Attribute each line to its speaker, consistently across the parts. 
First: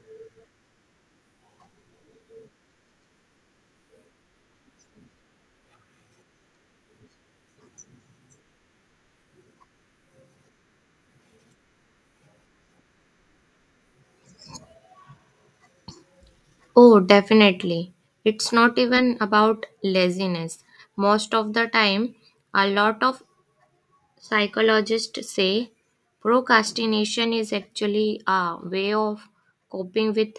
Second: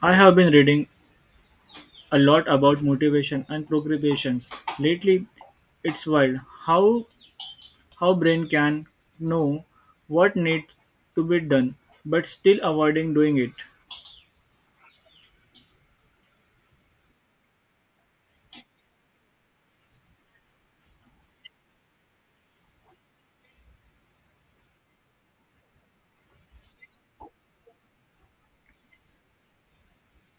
Speaker 1: I have been reading a lot about motivation and progressions lately. It's wild how how brain can know what needs to be done but still avoiding doing it.
Speaker 2: Oh, definitely. It's not even about laziness. Most of the time, a lot of psychologists say procrastination is actually a way of coping with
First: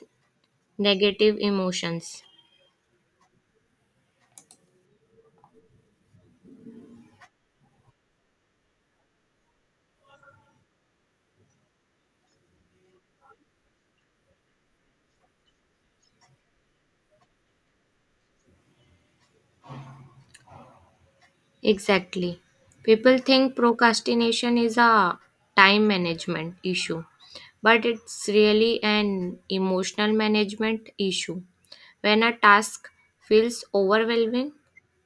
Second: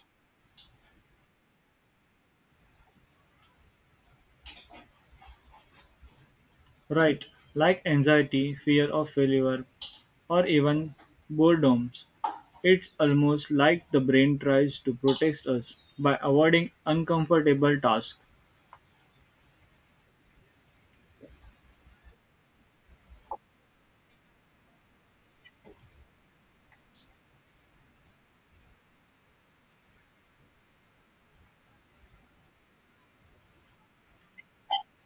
Speaker 2: negative emotions.
Speaker 1: Right, like anxiety, fear of failure, or even boredoms. It's almost like the brain tries to protect us by avoiding uncomfortable tasks.
Speaker 2: Exactly. People think procrastination is a time management issue, but it's really an emotional management issue. When a task feels overwhelming,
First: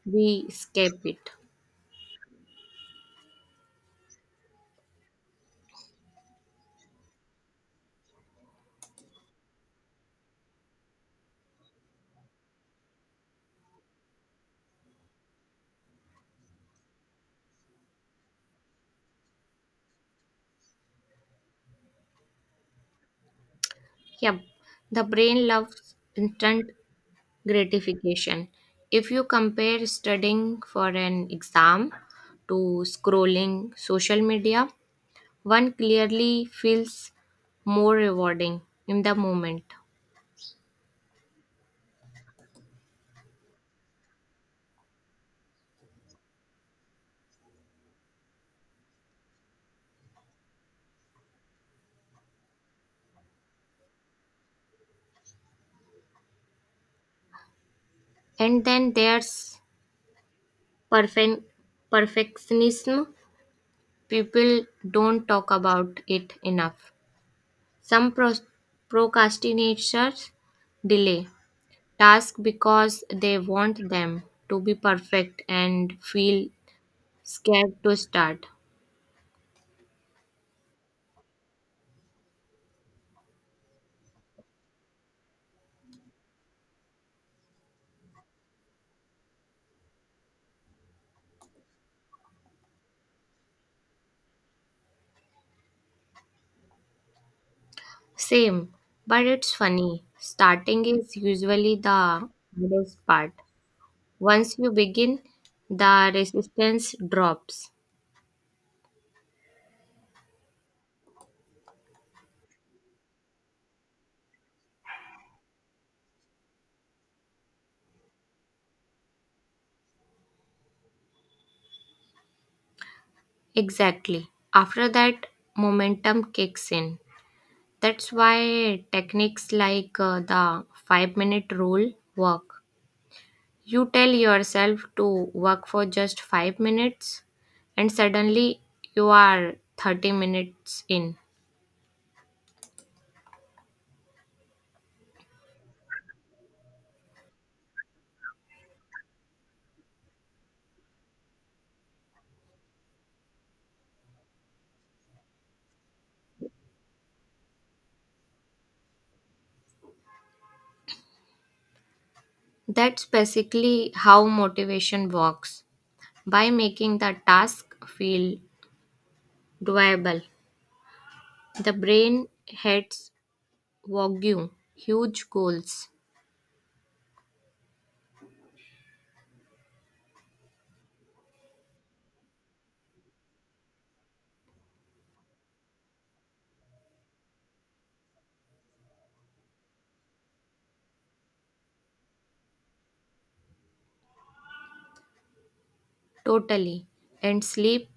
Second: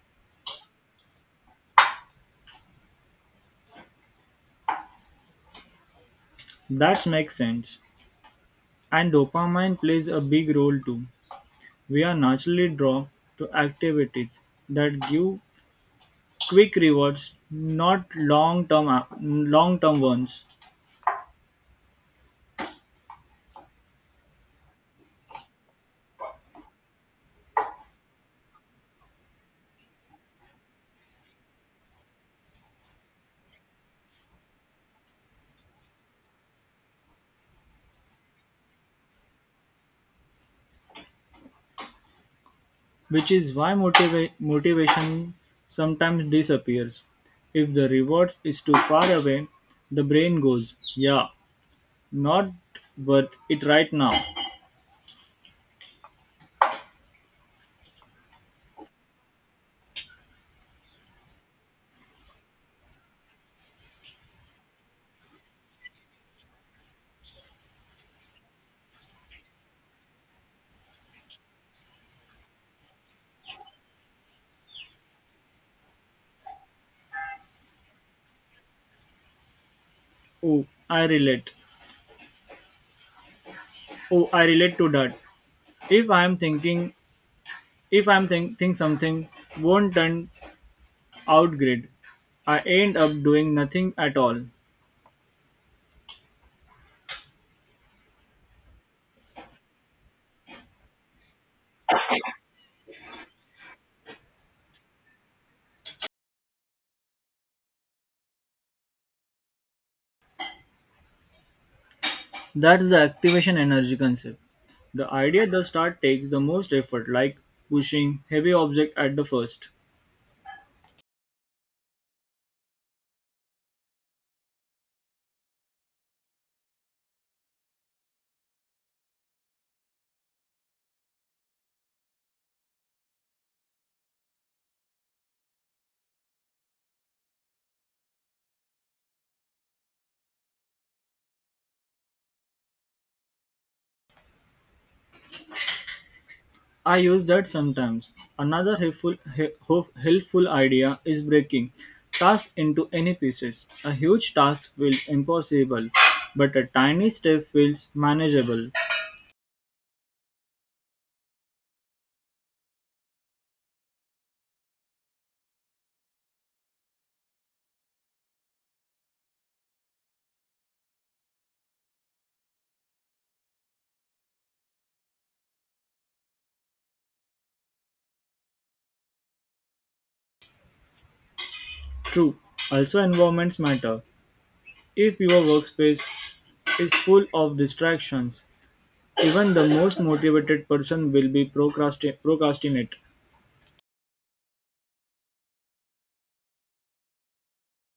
Speaker 2: we escape it.
Speaker 1: That makes sense. And dopamine plays a big role too. We are naturally drawn to activities that give quick rewards, not long-term ones,
Speaker 2: Yep, the brain loves instant gratification. If you compare studying for an exam to scrolling social media, one clearly feels more rewarding in the moment.
Speaker 1: which is why motivation sometimes disappears. If the reward is too far away, the brain goes, "Yeah, not worth it right now."
Speaker 2: And then there's perfect perfectionism. People don't talk about it enough. Some procrastinators delay tasks because they want them to be perfect and feel scared to start.
Speaker 1: Oh, I relate. Oh, I relate to that. If I am thinking, if I am think something won't turn out great, I end up doing nothing at all.
Speaker 2: Same, but it's funny. Starting is usually the hardest part. Once you begin, the resistance drops.
Speaker 1: That's the activation energy concept. The idea the start takes the most effort, like pushing heavy object at the first.
Speaker 2: Exactly. After that, momentum kicks in. That's why techniques like the 5-minute rule work. You tell yourself to work for just 5 minutes, and suddenly you are 30 minutes in.
Speaker 1: I use that sometimes. Another helpful idea is breaking tasks into any pieces. A huge task feels impossible, but a tiny step feels manageable.
Speaker 2: That's basically how motivation works by making the task feel doable. The brain hates Wagyu, huge goals,
Speaker 1: True, also environments matter. If your workspace is full of distractions, even the most motivated person will be procrastinate.
Speaker 2: totally. And sleep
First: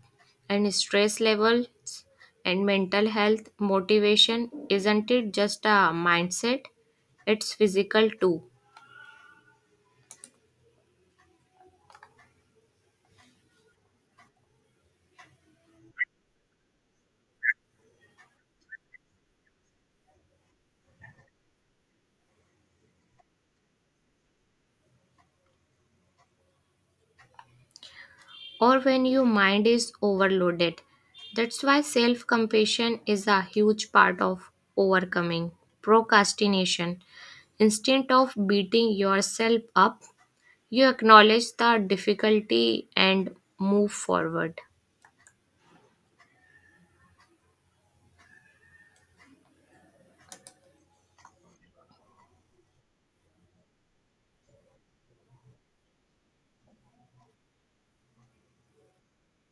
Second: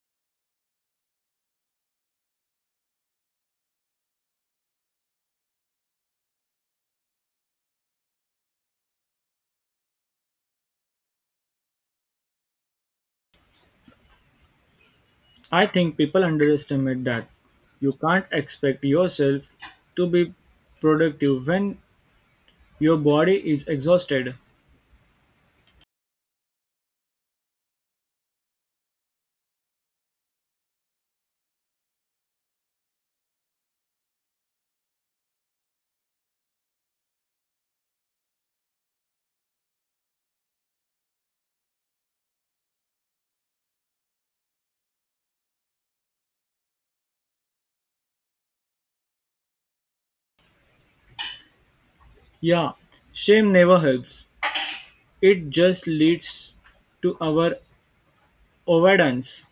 Speaker 2: and stress levels and mental health, motivation, isn't it just a mindset? It's physical too.
Speaker 1: I think people underestimate that. You can't expect yourself to be productive when your body is exhausted.
Speaker 2: Or when your mind is overloaded. That's why self compassion is a huge part of overcoming procrastination. Instead of beating yourself up, you acknowledge the difficulty and move forward.
Speaker 1: Yeah, shame never helps. It just leads to our avoidance.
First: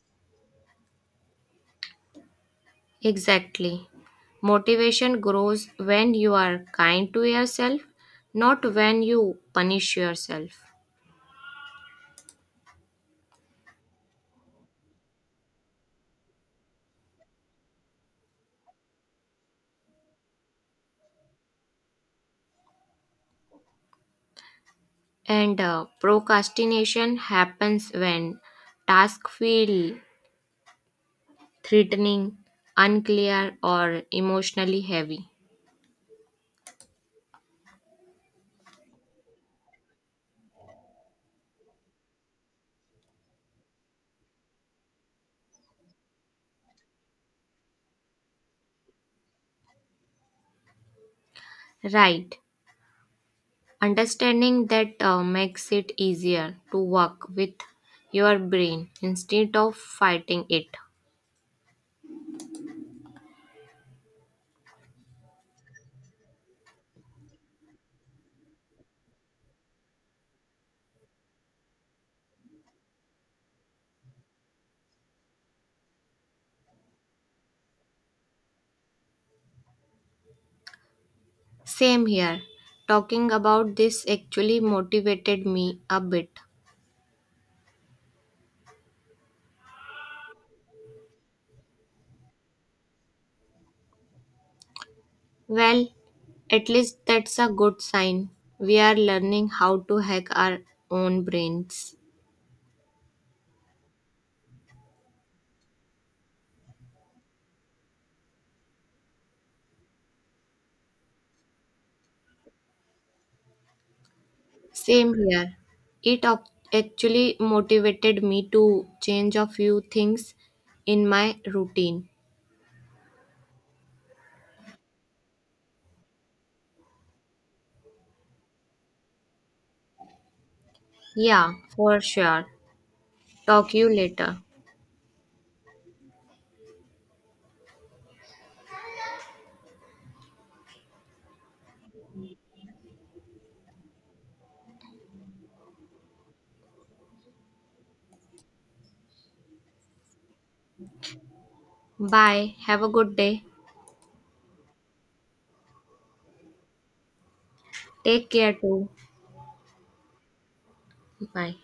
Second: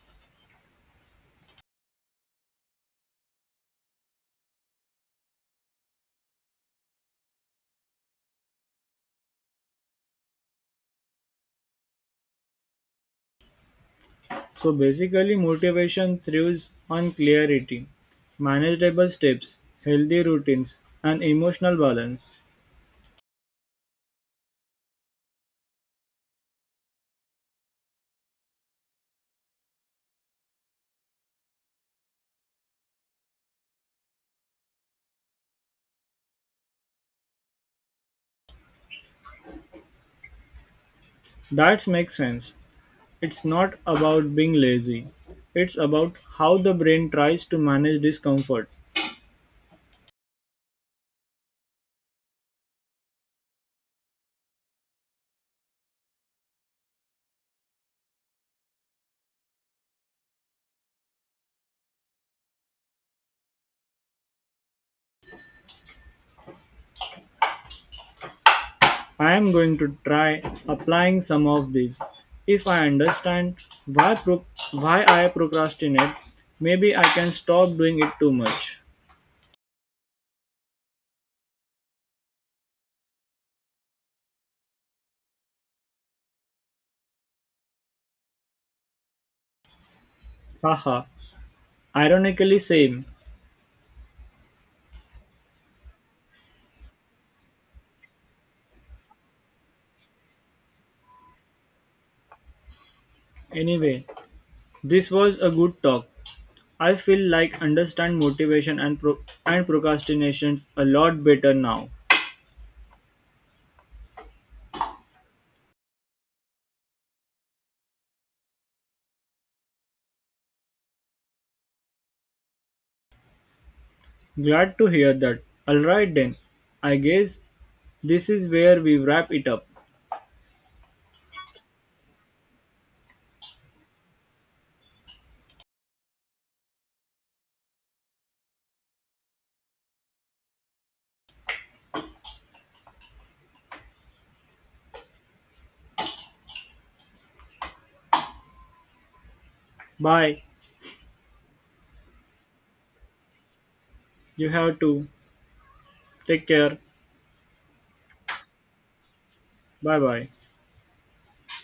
Speaker 2: Exactly. Motivation grows when you are kind to yourself, not when you punish yourself.
Speaker 1: So basically, motivation thrives on clarity, manageable steps, healthy routines, and emotional balance.
Speaker 2: And procrastination happens when tasks feel threatening, unclear, or emotionally heavy.
Speaker 1: That makes sense. It's not about being lazy. It's about how the brain tries to manage discomfort.
Speaker 2: Right. Understanding that makes it easier to work with your brain instead of fighting it.
Speaker 1: I am going to try applying some of these. If I understand why pro- why I procrastinate, maybe I can stop doing it too much.
Speaker 2: Same here. Talking about this actually motivated me a bit.
Speaker 1: Haha. Ironically same.
Speaker 2: Well, at least that's a good sign. We are learning how to hack our own brains.
Speaker 1: Anyway, this was a good talk. I feel like understand motivation and and procrastinations a lot better now.
Speaker 2: Same here. It ac- actually motivated me to change a few things in my routine.
Speaker 1: Glad to hear that. All right then. I guess this is where we wrap it up.
Speaker 2: Yeah, for sure. Talk you later.
Speaker 1: Bye.
Speaker 2: Bye. Have a good day.
Speaker 1: You have to take care.
Speaker 2: Take care too.
Speaker 1: Bye bye.
Speaker 2: Bye.